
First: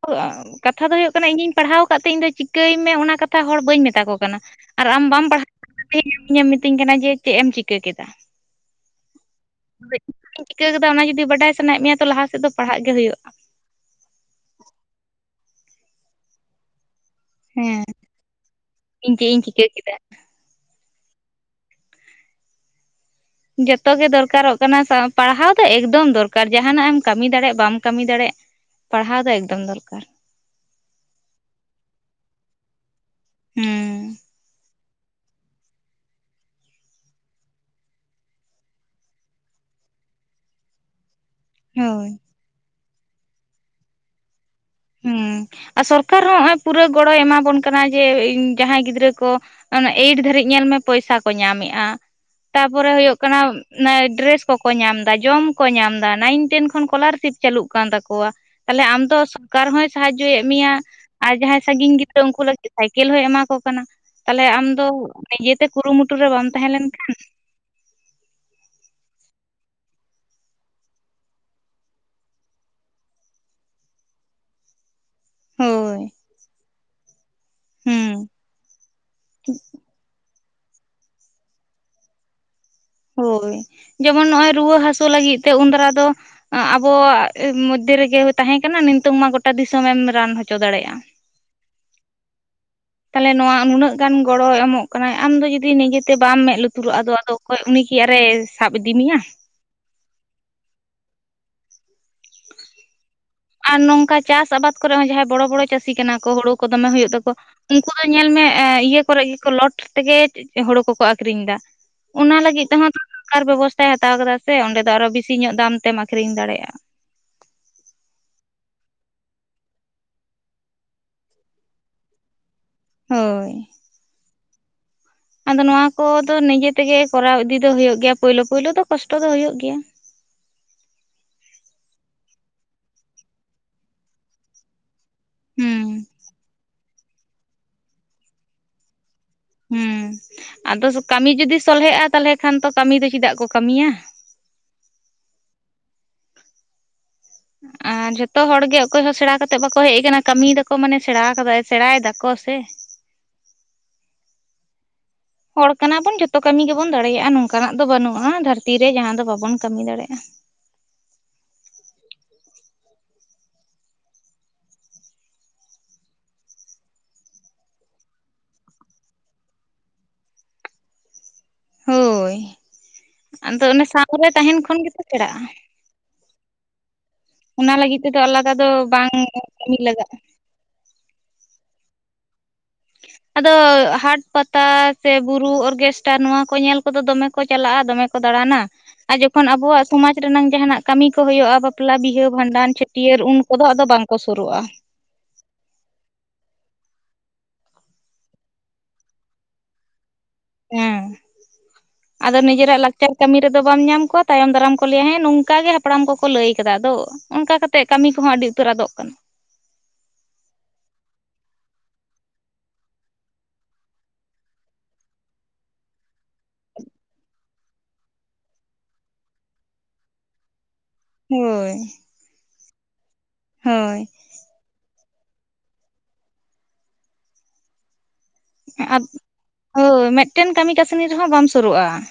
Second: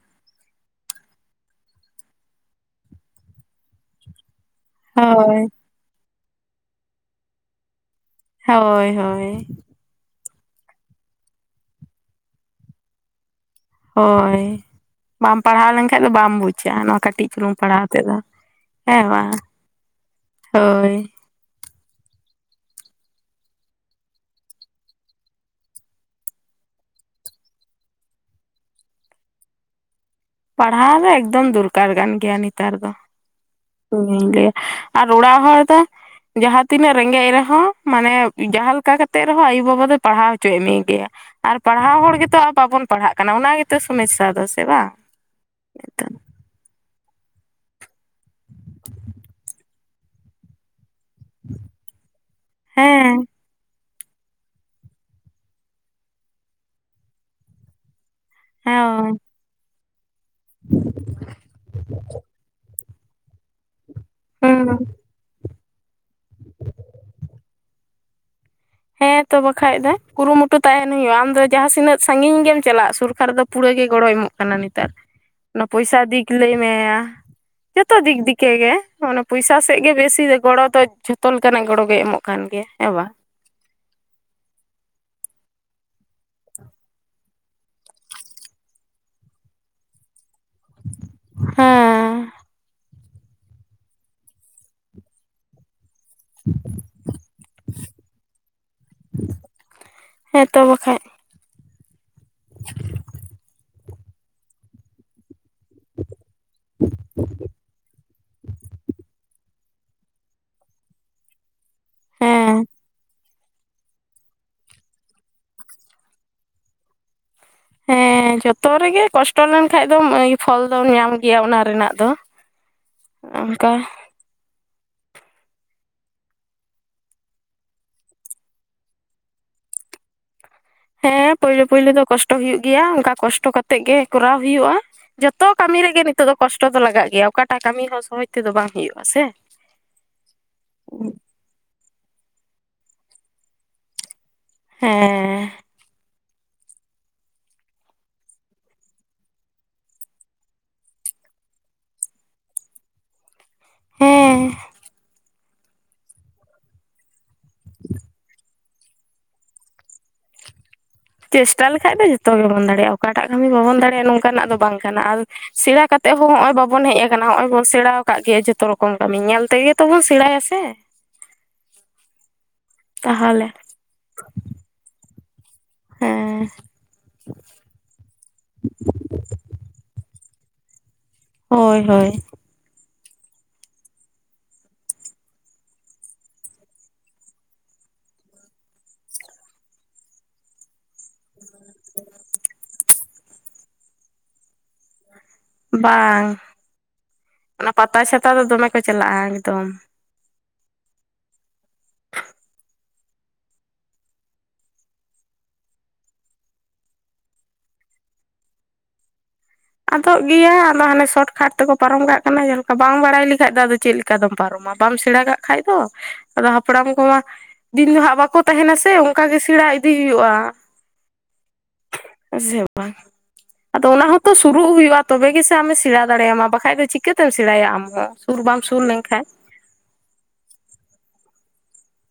ᱠᱟᱛᱷᱟ ᱫᱚ ᱦᱩᱭᱩᱜ ᱠᱟᱱᱟ ᱤᱧᱤᱧ ᱯᱟᱲᱦᱟᱣ ᱠᱟᱜ ᱛᱮ ᱤᱧ ᱫᱚ ᱪᱤᱠᱟᱹᱭ ᱢᱮ ᱚᱱᱟ ᱠᱟᱛᱷᱟ ᱦᱚᱲ ᱵᱟᱹᱧ ᱢᱮᱛᱟ ᱠᱚ ᱠᱟᱱᱟ᱾ ᱟᱨ ᱟᱢ ᱵᱟᱢ ᱦᱳᱭ ᱯᱟᱲᱦᱟᱜ [unintelligible] ᱤᱧᱮᱢ ᱢᱤᱛᱟᱹᱧ ᱠᱟᱱᱟ ᱡᱮ ᱪᱮᱜ ᱮᱢ ᱪᱤᱠᱟᱹ ᱠᱮᱫᱟ? ᱦᱳᱭ ᱦᱳᱭ ᱤᱧ ᱪᱤᱠᱟᱹᱣ ᱠᱮᱫᱟ ᱚᱱᱟ ᱡᱩᱫᱤ ᱵᱟᱰᱟᱭ ᱥᱟᱱᱟᱭᱮᱜ ᱢᱮᱭᱟ ᱛᱚ ᱞᱟᱦᱟ ᱥᱮᱫ ᱫᱚ ᱯᱟᱲᱦᱟᱜ ᱜᱮ ᱦᱩᱭᱩᱜᱼᱟ᱾ ᱦᱳᱭ ᱵᱟᱢ ᱯᱟᱲᱦᱟᱣ ᱞᱮᱱᱠᱷᱟᱡ ᱫᱚ ᱵᱟᱢ ᱵᱩᱡᱟ, ᱱᱚᱣᱟ ᱠᱟᱹᱴᱤᱡ ᱪᱩᱞᱩᱝ ᱦᱮᱸ ᱯᱟᱲᱦᱟᱣ ᱛᱮᱫᱚ ᱦᱮᱸ ᱤᱧ ᱪᱮᱫ ᱵᱟᱝ ᱤᱧ ᱪᱤᱠᱟᱹ ᱠᱮᱫᱟ ᱦᱳᱭ᱾ ᱡᱚᱛᱚᱜ ᱜᱮ ᱫᱚᱨᱠᱟᱨᱚᱜ ᱠᱟᱱᱟ ᱯᱟᱲᱦᱟᱣ ᱫᱚ ᱮᱠᱫᱚᱢ ᱫᱚᱨᱠᱟᱨ ᱡᱟᱦᱟᱱᱟᱜ ᱮᱢ ᱠᱟᱹᱢᱤ ᱫᱟᱲᱮᱜ ᱵᱟᱢ ᱠᱟᱹᱢᱤ ᱫᱟᱲᱮᱜ ᱯᱟᱲᱦᱟᱣ ᱫᱚ ᱮᱠᱫᱚᱢ ᱫᱚᱨᱠᱟᱨ᱾ ᱯᱟᱲᱦᱟᱣ ᱫᱚ ᱮᱠᱫᱚᱢ ᱫᱚᱨᱠᱟᱨ ᱠᱟᱱ ᱜᱮᱭᱟ ᱱᱮᱛᱟᱨ ᱫᱚ ᱦᱩᱸ ᱤᱧᱤᱧ ᱞᱟᱹᱭᱟ ᱟᱨ ᱚᱲᱟᱜ ᱦᱚᱭ ᱫᱚ ᱡᱟᱦᱟᱸ ᱛᱤᱱᱟᱹᱜ ᱨᱮᱸᱜᱮᱡ ᱨᱮᱦᱚᱸ ᱢᱟᱱᱮ ᱡᱟᱦᱟᱸ ᱞᱮᱠᱟ ᱠᱟᱛᱮᱜ ᱨᱮᱦᱚᱸ ᱟᱭᱳ ᱵᱟᱵᱟ ᱫᱚᱭ ᱯᱟᱲᱦᱟᱣ ᱦᱚᱪᱚᱭ ᱢᱮ ᱜᱮᱭᱟ᱾ ᱟᱨ ᱯᱟᱲᱦᱟᱣ ᱦᱳᱭ ᱦᱚᱲ ᱜᱮᱛᱚ ᱵᱟᱵᱚᱱ ᱯᱟᱲᱦᱟᱜ ᱠᱟᱱᱟ ᱚᱱᱟ ᱜᱮᱛᱚ ᱥᱚᱢᱮᱥᱥᱟ ᱫᱚ ᱥᱮ ᱵᱟᱝ᱾ ᱦᱩᱸ ᱟᱨ ᱥᱚᱨᱠᱟᱨ ᱦᱚᱸ ᱦᱚᱸᱜᱼᱚᱭ ᱯᱩᱨᱟᱹ ᱜᱚᱲᱚᱭ ᱮᱢᱟᱵᱚᱱ ᱠᱟᱱᱟ ᱡᱮ ᱡᱟᱦᱟᱸᱭ ᱜᱤᱫᱽᱨᱟᱹ ᱠᱚ ᱮᱭᱤᱴ ᱫᱷᱵᱤᱡ ᱧᱮᱞ ᱢᱮ ᱯᱚᱭᱥᱟ ᱠᱚ ᱧᱟᱢᱮᱜᱼᱟ, ᱛᱟᱯᱚᱨᱮ ᱦᱩᱭᱩᱜ ᱦᱮᱸ ᱠᱟᱱᱟ ᱚᱱᱮ ᱰᱨᱮᱥ ᱠᱚᱠᱚ ᱧᱟᱢᱫᱟ, ᱡᱚᱢ ᱠᱚ ᱧᱟᱢᱫᱟ, ᱱᱟᱭᱤᱱ ᱴᱮᱱ ᱠᱷᱚᱱ ᱠᱚᱞᱟᱨᱥᱤᱯ ᱪᱟᱹᱞᱩᱜ ᱠᱟᱱ ᱛᱟᱠᱚᱣᱟ ᱛᱟᱦᱞᱮ ᱟᱢ ᱦᱳᱭ ᱛᱚ ᱠᱟᱨ ᱦᱚᱸᱭ ᱥᱟᱦᱟᱡᱚᱭ ᱢᱮᱭᱟ, ᱟᱨ ᱡᱟᱦᱟᱸᱭ ᱥᱟᱺᱜᱤᱧ ᱜᱤᱫᱽᱨᱟᱹ ᱩᱱᱠᱩ ᱞᱟᱹᱜᱤᱫ ᱥᱟᱭᱠᱮᱞ ᱦᱚᱸᱭ ᱮᱢᱟ ᱠᱚ ᱠᱟᱱᱟ, ᱛᱟᱦᱞᱮ ᱟᱢ ᱦᱩᱸ ᱫᱚ ᱱᱤᱡᱮᱛᱮ ᱠᱩᱨᱩᱢᱩᱴᱩ ᱨᱮ ᱵᱟᱢ ᱛᱟᱦᱮᱸ ᱞᱮᱱ ᱠᱷᱟᱱ ᱦᱮᱸ ᱛᱚ ᱵᱟᱠᱷᱟᱡ ᱫᱚ ᱠᱩᱨᱩᱢᱩᱴᱩ ᱛᱟᱦᱮᱱ ᱦᱩᱭᱩᱜᱼᱟ, ᱟᱢ ᱫᱚ ᱡᱟᱦᱟᱸ ᱥᱤᱱᱟᱹᱜ ᱥᱟᱺᱜᱤᱧ ᱜᱮᱢ ᱪᱟᱞᱟᱜ ᱥᱚᱨᱠᱟᱨ ᱫᱚ ᱯᱩᱨᱟᱹᱜ ᱜᱮ ᱜᱚᱲᱚᱭ ᱮᱢᱚᱜ ᱠᱟᱱᱟ ᱱᱮᱛᱟᱨ ᱚᱱᱟ ᱯᱚᱭᱥᱟ ᱦᱳᱭ ᱫᱤᱠ ᱞᱟᱹᱭ ᱢᱮ ᱡᱚᱛᱚ ᱫᱤᱠ ᱦᱩᱸ ᱫᱮᱠᱮ ᱜᱮ ᱚᱱᱟ ᱯᱚᱭᱥᱟ ᱥᱮᱜ ᱜᱮ ᱵᱮᱥᱤ ᱜᱚᱲᱚ ᱫᱚ ᱡᱷᱚᱛᱚ ᱞᱮᱠᱟᱱᱟᱜ ᱜᱚᱲᱚ ᱜᱮ ᱮᱢᱚᱜ ᱠᱟᱱ ᱜᱮᱭᱟ ᱦᱮᱸ ᱵᱟ᱾ ᱦᱳᱭ ᱡᱮᱢᱚᱱ ᱱᱚᱜᱼᱚᱭ ᱨᱩᱣᱟᱹ ᱦᱟᱥᱩ ᱞᱟᱹᱜᱤᱫ ᱛᱮ ᱩᱱᱫᱟᱨᱟ ᱫᱚ ᱟᱸ ᱟᱵᱚ ᱢᱚᱫᱽᱫᱷᱮ ᱨᱮᱜᱮ ᱛᱟᱦᱮᱸ ᱠᱟᱱᱟ, ᱱᱤᱛᱚᱝ ᱢᱟ ᱜᱚᱴᱟ ᱫᱤᱥᱚᱢᱮ ᱮᱢ ᱨᱟᱱ ᱦᱚ ᱪᱚ ᱫᱟᱲᱮᱜᱼᱟ᱾ ᱦᱮᱸ ᱛᱟᱞᱮ ᱱᱚᱣᱟ ᱱᱩᱱᱟᱹᱜ ᱜᱟᱱ ᱜᱚᱲᱚᱭ ᱮᱢᱚᱜ ᱠᱟᱱᱟᱭ ᱟᱢᱫᱚ ᱡᱩᱫᱤ ᱱᱤᱡᱮᱛᱮ ᱵᱟᱢ ᱢᱮᱸᱫ ᱞᱩᱛᱩᱨᱚᱜᱼᱟ ᱟᱫᱚ ᱟᱫᱚ ᱚᱠᱚᱭ ᱩᱱᱤ ᱠᱤ ᱟᱨᱮ ᱥᱟᱵ ᱤᱫᱤ ᱢᱮᱭᱟ᱾ ᱦᱮᱸ ᱛᱚ ᱵᱟᱠᱷᱟᱡ [inaudible] ᱟᱨ ᱱᱚᱝᱠᱟ ᱪᱟᱥ ᱟᱵᱟᱫᱽ ᱠᱚᱨᱮ ᱦᱚᱸ ᱡᱟᱦᱟᱸᱭ ᱵᱚᱲᱚ ᱵᱚᱲᱚ ᱪᱟᱹᱥᱤ ᱠᱟᱱᱟ ᱠᱚ ᱦᱳᱲᱳ ᱠᱚ ᱫᱚᱢᱮ ᱦᱳᱭᱳᱜ ᱛᱟᱠᱚ᱾ ᱩᱝᱠᱩ ᱫᱚ ᱧᱮᱞᱢ ᱮᱸ ᱤᱭᱟᱹ ᱠᱚᱨᱮᱜ ᱜᱮᱠᱚ ᱞᱚᱴ ᱛᱮᱜᱮ ᱦᱩᱲᱩ ᱠᱚᱠᱚ ᱟᱠᱷᱨᱤᱧ ᱫᱟ᱾ ᱚᱱᱟ ᱦᱮᱸ ᱞᱟᱹᱜᱤᱫᱤᱫ ᱛᱮᱦᱚᱸ ᱥᱚᱨᱠᱟᱨ ᱵᱮᱵᱚᱥᱛᱷᱟᱭ ᱦᱟᱛᱟᱣ ᱠᱟᱫᱟ ᱥᱮ ᱚᱸᱰᱮ ᱫᱚ ᱟᱨᱚ ᱵᱤᱥᱤ ᱧᱚᱜ ᱫᱟᱢ ᱛᱮᱢ ᱟᱹᱠᱷᱨᱤᱧ ᱫᱟᱲᱮᱜᱼᱟ᱾ ᱦᱮᱸ ᱡᱚᱛᱚ ᱨᱮᱜᱮ ᱠᱚᱥᱴᱚ ᱞᱮᱱᱠᱷᱟᱱᱡ ᱫᱚᱢ ᱯᱷᱚᱞ ᱫᱚᱢ ᱧᱟᱢ ᱜᱮᱭᱟ ᱚᱱᱟ ᱨᱮᱱᱟᱜ ᱫᱚ᱾ ᱦᱳᱭ ᱚᱝᱠᱟ ᱟᱫᱚ ᱱᱚᱣᱟ ᱠᱚᱫᱚ ᱱᱤᱡᱮ ᱛᱮᱜᱮ ᱠᱚᱨᱟᱣ ᱤᱫᱤ ᱫᱚ ᱦᱩᱭᱩᱜ ᱜᱮᱭᱟ ᱯᱳᱭᱞᱳ ᱯᱳᱭᱞᱳ ᱫᱚ ᱠᱚᱥᱴᱚ ᱫᱚ ᱦᱳᱭᱳᱜ ᱜᱮᱭᱟ᱾ ᱦᱮᱸ ᱯᱳᱭᱞᱳ ᱯᱩᱭᱞᱩ ᱫᱚ ᱠᱚᱥᱴᱚ ᱦᱩᱭᱩᱜ ᱜᱮᱭᱟ ᱚᱱᱠᱟ ᱠᱚᱥᱴᱚ ᱠᱟᱛᱮᱜ ᱜᱮ ᱠᱚᱨᱟᱣ ᱦᱩᱭᱩᱜᱼᱟ ᱾ ᱡᱚᱛᱚ ᱠᱟᱹᱢᱤ ᱦᱩᱸ ᱨᱮᱜᱮ ᱱᱤᱛᱚᱜ ᱫᱚ ᱠᱚᱥᱴᱚ ᱫᱚ ᱞᱟᱜᱟᱜ ᱜᱮᱭᱟ ᱚᱠᱟᱴᱟᱜ ᱠᱟᱹᱢᱤ ᱦᱚᱸ ᱥᱚᱦᱚᱡᱽ ᱛᱮᱫᱚ ᱵᱟᱝ ᱦᱩᱭᱩᱜᱼᱟ ᱥᱮ ᱾ ᱦᱩᱸ ᱟᱫᱚ ᱠᱟᱹᱢᱤ ᱡᱩᱚᱫᱤ ᱥᱚᱞᱦᱮᱜ ᱟ ᱛᱟᱦᱚᱞᱮ ᱠᱷᱟᱱ ᱛᱚ ᱠᱟᱹᱢᱤ ᱫᱚ ᱪᱮᱫᱟᱜ ᱠᱚ ᱠᱟᱹᱢᱤᱭᱟ ᱾ ᱦᱮᱸ [inaudible] ᱟᱨ ᱡᱚᱛᱚ ᱦᱚᱲ ᱜᱮ ᱚᱠᱚᱭ ᱦᱚᱸ ᱥᱮᱬᱟ ᱠᱟᱛᱮ ᱵᱟᱠᱚ ᱦᱮᱡ ᱟᱠᱟᱱᱟ, ᱠᱟᱹᱢᱤ ᱫᱠᱚ ᱢᱟᱱᱮ ᱥᱮᱬᱟ ᱟᱠᱟᱫᱟ ᱥᱮᱬᱟᱭ ᱫᱟᱠᱚ ᱥᱮᱼᱺ ᱦᱮᱸ ᱦᱚᱲ ᱠᱟᱱᱟ ᱵᱚᱱ ᱡᱷᱚᱛᱚ ᱠᱟᱹᱢᱤ ᱜᱮᱵᱚᱱ ᱫᱟᱲᱮᱭᱟᱜᱼᱟ ᱱᱚᱝᱠᱟᱱᱟᱜ ᱫᱚ ᱵᱟᱹᱱᱩᱜᱼᱟ ᱫᱷᱟᱹᱨᱛᱤ ᱨᱮ ᱡᱟᱦᱟᱸ ᱫᱚ ᱵᱟᱵᱚᱱ ᱠᱟᱹᱢᱤ ᱫᱟᱲᱮᱭᱟᱜᱼᱟ᱾ ᱪᱮᱥᱴᱟ ᱞᱮᱠᱷᱟᱡ ᱫᱚ ᱡᱚᱛᱚ ᱜᱮᱵᱚᱱ ᱫᱟᱲᱮᱭᱟᱜᱼᱟ, ᱚᱠᱟᱴᱟᱜ ᱠᱟᱹᱢᱤ ᱵᱟᱵᱚᱱ ᱫᱟᱲᱮᱭᱟᱜᱼᱟ ᱱᱚᱝᱠᱟᱱᱟᱜ ᱫᱚ ᱵᱟᱝ ᱠᱟᱱᱟ ᱟᱨᱼᱼ ᱥᱮᱬᱟ ᱠᱟᱛᱮᱜ ᱦᱚᱸ ᱱᱚᱜ ᱚᱚᱭ ᱵᱟᱵᱚᱱ ᱦᱮᱡ ᱟᱠᱟᱱᱟ ᱱᱚᱸᱜᱼ ᱚᱭ ᱵᱚᱱ ᱥᱮᱬᱟ ᱟᱠᱟᱫ ᱜᱮᱭᱟ ᱡᱚᱛᱚ ᱨᱚᱠᱚᱢ ᱠᱟᱹᱢᱤ ᱧᱮᱞ ᱛᱮᱜᱮᱼᱼ ᱚ ᱛᱚᱵᱚᱱ ᱥᱮᱬᱟᱭᱟ ᱥᱮ ᱾ ᱦᱚᱭ, ᱛᱟᱦᱚᱞᱮ ᱟᱫᱚ ᱚᱱᱮ ᱥᱟᱶᱨᱮ ᱛᱟᱦᱮᱟᱸᱱ ᱠᱷᱚᱱ ᱜᱮᱛᱚ ᱥᱮᱲᱟᱜᱼᱟ ᱾ ᱦᱮᱸ ᱚᱱᱟ ᱞᱟᱹᱜᱤᱫ ᱛᱮᱫᱚ ᱟᱞᱟᱫᱟ ᱫᱚ ᱵᱟᱝ ᱠᱟᱹᱢᱤ ᱞᱟᱜᱟᱜᱼᱟ ᱾ ᱦᱚᱭ ᱦᱚᱭ ᱟᱫᱚ ᱦᱟᱴ ᱯᱟᱛᱟ, ᱥᱮ ᱵᱩᱨᱩ ᱚᱨᱜᱮᱥᱴᱟᱨ ᱱᱚᱣᱟ ᱠᱚ ᱧᱮᱞ ᱠᱚᱫᱚ ᱫᱚᱢᱮᱼᱼ ᱠᱚ ᱪᱟᱞᱟᱜᱼᱟ ᱫᱚᱢᱮ ᱠᱚ ᱫᱟᱬᱟᱱᱟ, ᱟᱨ ᱡᱚᱠᱷᱚᱱ ᱟᱵᱚᱣᱟᱜ ᱥᱚᱢᱟᱡᱽ ᱨᱮᱱᱟᱝ ᱡᱟᱦᱟᱱᱟᱜ ᱠᱟᱢᱤ ᱠᱚ ᱦᱩᱭᱩᱜᱼᱟᱼᱼ ᱵᱟᱯᱞᱟ ᱵᱤᱦᱟᱹ ᱵᱷᱟᱸᱰᱟᱱ ᱪᱷᱟᱹᱴᱭᱟᱹᱨ ᱩᱱᱠᱚᱫᱚ ᱟᱫᱚ ᱵᱟᱝᱠᱚ ᱥᱩᱨᱩᱜᱼᱟ ᱾ ᱵᱟᱝ, ᱚᱱᱟ ᱯᱟᱛᱟ ᱪᱷᱟᱛᱟ ᱫᱚ ᱫᱚᱢᱮ ᱠᱚ ᱪᱟᱞᱟᱜᱼᱟ ᱮᱠᱫᱚᱢᱼᱼ ᱦᱮᱸ [inaudible] ᱟᱫᱚ ᱱᱤᱡᱮᱨᱟᱜ ᱞᱟᱠᱪᱟᱨ ᱠᱟᱢᱤ ᱨᱮᱫᱚ ᱵᱟᱢ ᱧᱟᱢ ᱠᱚᱣᱟ ᱛᱟᱭᱚᱢ ᱫᱟᱨᱟᱢ ᱠᱚ ᱞᱟᱹᱭᱟ ᱦᱮᱸ ᱱᱚᱝᱠᱟ ᱜᱮ ᱦᱟᱯᱲᱟᱢ ᱠᱚᱠᱚ ᱞᱟᱹᱭ ᱠᱟᱫᱟ ᱟᱫᱚᱼᱼ ᱚᱱᱠᱟ ᱠᱟᱛᱮᱜ ᱠᱟᱢᱤ ᱠᱚᱸᱦᱚᱸ ᱟᱰᱤ ᱩᱛᱟᱹᱨ ᱟᱫᱚᱜ ᱠᱟᱱᱟ ᱾ ᱟᱫᱚᱜ ᱜᱮᱭᱟ, ᱟᱫᱚ ᱦᱟᱱᱮ ᱥᱚᱴᱠᱟᱴ ᱛᱮᱠᱚ ᱯᱟᱨᱚᱢ ᱠᱟᱜ ᱠᱟᱱᱟ ᱡᱟᱸᱦᱟᱸ ᱞᱮᱠᱟ ᱵᱟᱝ ᱵᱟᱲᱟᱭ ᱞᱮᱠᱷᱟᱡ ᱫᱚ ᱟᱫᱚ ᱪᱮᱫᱼᱼ ᱪᱤᱠᱟᱹᱛᱮᱢ ᱯᱟᱨᱚᱢᱟ ᱵᱟᱢ ᱥᱮᱬᱟ ᱠᱟᱜ ᱠᱷᱟᱡ ᱫᱚ, ᱟᱫᱚ ᱦᱟᱯᱲᱟᱢ ᱠᱚᱢᱟᱼᱼ ᱫᱤᱱ ᱫᱚ ᱦᱟᱸᱜ ᱵᱟᱠᱚ ᱛᱟᱦᱮᱱᱟ ᱥᱮ ᱚᱝᱠᱟ ᱜᱮ ᱥᱮᱬᱟ ᱤᱫᱤ ᱦᱩᱭᱩᱜᱼᱟ ᱾ ᱦᱚᱭ ᱥᱮ ᱵᱟᱝ, ᱟᱫᱚ ᱚᱱᱟ ᱦᱚᱸᱼᱼ ᱥᱩᱨᱩᱜ ᱦᱩᱭᱩᱜᱼᱟ ᱛᱚᱵᱮ ᱜᱮᱥᱮ ᱟᱢ ᱮ ᱥᱮᱬᱟ ᱫᱟᱲᱮᱭᱟᱢᱟ ᱵᱟᱠᱷᱟᱡ ᱫᱚ ᱪᱤᱠᱟᱹᱛᱮᱢ ᱥᱮᱬᱟᱭᱟ ᱟᱢ ᱦᱚᱸᱼᱼ ᱥᱩᱨ ᱵᱟᱢ ᱥᱩᱨ ᱞᱮᱱᱠᱷᱟᱡᱼᱼ ᱦᱳ ᱢᱤᱫᱴᱮᱱ ᱠᱟᱢᱤ ᱠᱟᱥᱱᱤ ᱨᱮᱦᱚᱸ ᱵᱟᱢ ᱥᱩᱨᱩᱜᱼᱟ ᱾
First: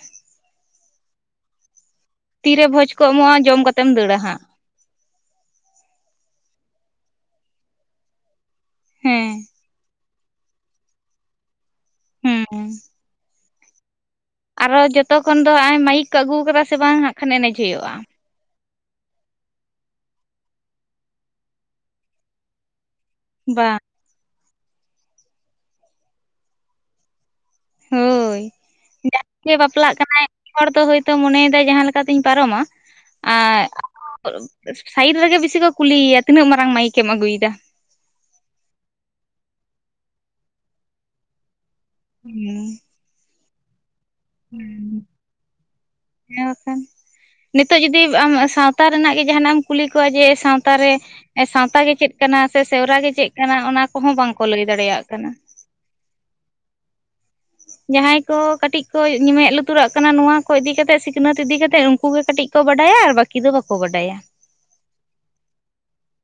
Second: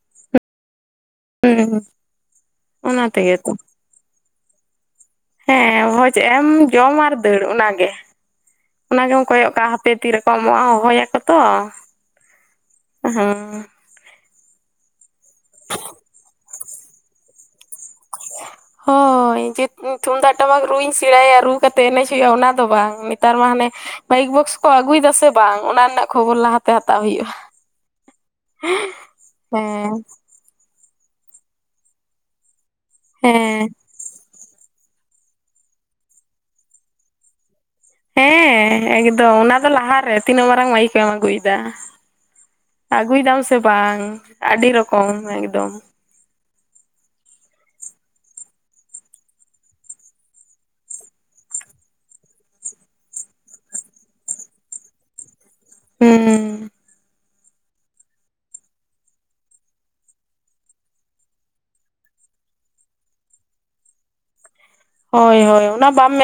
ᱦᱩᱸ ᱛᱤᱨᱮ ᱵᱷᱚᱡᱽ ᱠᱚ ᱚᱱᱟ ᱛᱮᱜᱮ ᱮᱢᱚᱜᱼᱟ ᱛᱚ ᱡᱚᱢ ᱠᱟᱛᱮᱢ ᱫᱟᱹᱲᱟ ᱦᱟᱸᱜᱼᱼ ᱦᱮᱸ ᱵᱷᱚᱡᱽ ᱮᱢ ᱡᱚᱢ ᱟᱨ ᱫᱟᱹᱲ ᱚᱱᱟᱜᱮ, ᱚᱱᱟᱜᱮᱢ ᱦᱮᱸ ᱠᱚᱭᱚᱜ ᱠᱟᱜᱼᱟ ᱦᱟᱯᱮ ᱛᱤᱨᱮᱼᱼ ᱠᱚᱢᱚᱜᱼᱟ ᱦᱚᱦᱚᱭᱟᱠᱚ ᱛᱚ, ᱦᱮᱸ ᱦᱩᱸᱼᱼ ᱟᱨᱚ ᱡᱚᱛᱚ ᱠᱷᱚᱱ ᱫᱚ ᱢᱟᱭᱤᱠ ᱠᱚ ᱟᱜᱩᱣ ᱠᱟᱫᱟ ᱥᱮ ᱵᱟᱝ ᱦᱟᱸᱜ ᱠᱷᱟᱱ ᱮᱱᱮᱡ ᱦᱩᱭᱩᱜᱼᱟ ᱾ ᱦ [inaudible] ᱦᱚᱭ, ᱡᱮ ᱛᱩᱢᱫᱟᱜ ᱴᱟᱢᱟᱠ ᱨᱩᱧ ᱥᱮᱬᱟᱭᱟ ᱨᱩ ᱠᱟᱛᱮ ᱮᱱᱮᱡ ᱦᱩᱭᱩᱜᱼᱟ ᱚᱱᱟ ᱫᱚ ᱾ ᱵᱟᱝ ᱛᱟᱨ ᱢᱟᱱᱮ ᱵᱟᱝ ᱢᱟᱭᱤᱠ ᱵᱚᱠᱥ ᱠᱚ ᱟᱜᱩᱭ ᱫᱟ ᱥᱮ ᱵᱟᱝ, ᱚᱱᱟ ᱨᱮᱱᱟᱜ ᱠᱷᱚᱵᱚᱨ ᱞᱟᱦᱟᱛᱮ ᱦᱟᱛᱟᱣ ᱦᱩᱭᱩᱜᱼᱟ᱾ ᱦᱩᱭ, ᱡᱟᱸᱦᱟᱸᱭ ᱜᱮ ᱦᱮᱸ ᱵᱟᱯᱞᱟᱜ ᱠᱟᱱᱟᱭ ᱾ ᱦᱚᱲ ᱫᱚ ᱦᱚᱭᱛᱚ ᱢᱚᱱᱮᱭᱮᱫᱟᱭ ᱡᱟᱸᱦᱟᱸ ᱞᱮᱠᱟᱛᱤᱧ ᱯᱟᱨᱚᱢᱟ ᱟᱨᱼᱼ ᱦᱮᱸ ᱥᱟᱭᱤᱰ ᱨᱮᱜᱮ ᱵᱤᱥᱤ ᱠᱚ ᱠᱩᱞᱤᱭᱭᱟ ᱛᱤᱱᱟᱹᱜ ᱢᱟᱨᱟᱝ ᱢᱟᱭᱤᱠᱮᱢ ᱟᱜᱩᱭ ᱫᱟ᱾ ᱦᱮᱸ ᱮᱠᱫᱚᱢ ᱚᱱᱟ ᱫᱚ ᱞᱟᱦᱟᱨᱮ ᱛᱤᱱᱟᱹᱜ ᱢᱟᱨᱟᱝ ᱢᱟᱭᱤᱠ ᱮᱢ ᱟᱜᱩᱭᱫᱟ ᱾ ᱦᱮᱸ [inaudible] ᱟᱜᱩᱭ ᱫᱟᱢ ᱥᱮ ᱵᱟᱝ ᱟᱰᱤ ᱨᱚᱠᱚᱢ ᱮᱠᱫᱚᱢᱼᱼ ᱦᱮᱸ ᱵᱟᱠᱷᱟᱱ [unintelligible] ᱱᱤᱛᱚᱜ ᱡᱩᱫᱤ ᱟᱢ ᱥᱟᱶᱛᱟ ᱨᱮᱱᱟᱜ ᱜᱮ ᱡᱟᱦᱟᱱᱟᱜ ᱮᱢ ᱠᱩᱞᱤ ᱠᱚᱣᱟ ᱡᱮ ᱥᱟᱶᱛᱟ ᱨᱮᱼᱼ ᱥᱟᱶᱛᱟ ᱜᱮ ᱪᱮᱫ ᱠᱟᱱᱟ ᱥᱮ ᱥᱮᱣᱨᱟ ᱜᱮ ᱪᱮᱫ ᱠᱟᱱᱟ ᱚᱱᱟ ᱠᱚᱸᱦᱚᱸ ᱵᱟᱝᱠᱚ ᱞᱟᱹᱭ ᱫᱟᱲᱮᱭᱟᱜ ᱠᱟᱱᱟ ᱾ ᱦᱩᱸ ᱡᱟᱸᱦᱟᱸᱭ ᱠᱚ ᱠᱟᱴᱤᱡᱼᱼ ᱠᱚ ᱧᱮ ᱢᱮᱫ ᱞᱩᱛᱩᱨᱟᱜ ᱠᱟᱱᱟ ᱱᱚᱣᱟ ᱠᱚ ᱤᱫᱤ ᱠᱟᱛᱮᱫ ᱥᱤᱠᱷᱱᱟᱹᱛ ᱤᱫᱤ ᱠᱟᱛᱮᱫ ᱩᱱᱠᱩ ᱜᱮ ᱠᱟᱹᱴᱤᱡ ᱠᱚ ᱵᱟᱰᱟᱭᱟ ᱟᱨ ᱵᱟᱠᱤ ᱫᱚ ᱵᱟᱠᱚ ᱵᱟᱰᱟᱭᱟ ᱾ ᱦᱳᱭ ᱦᱳᱭ ᱚᱱᱟ ᱵᱟᱢ ᱢᱮᱱ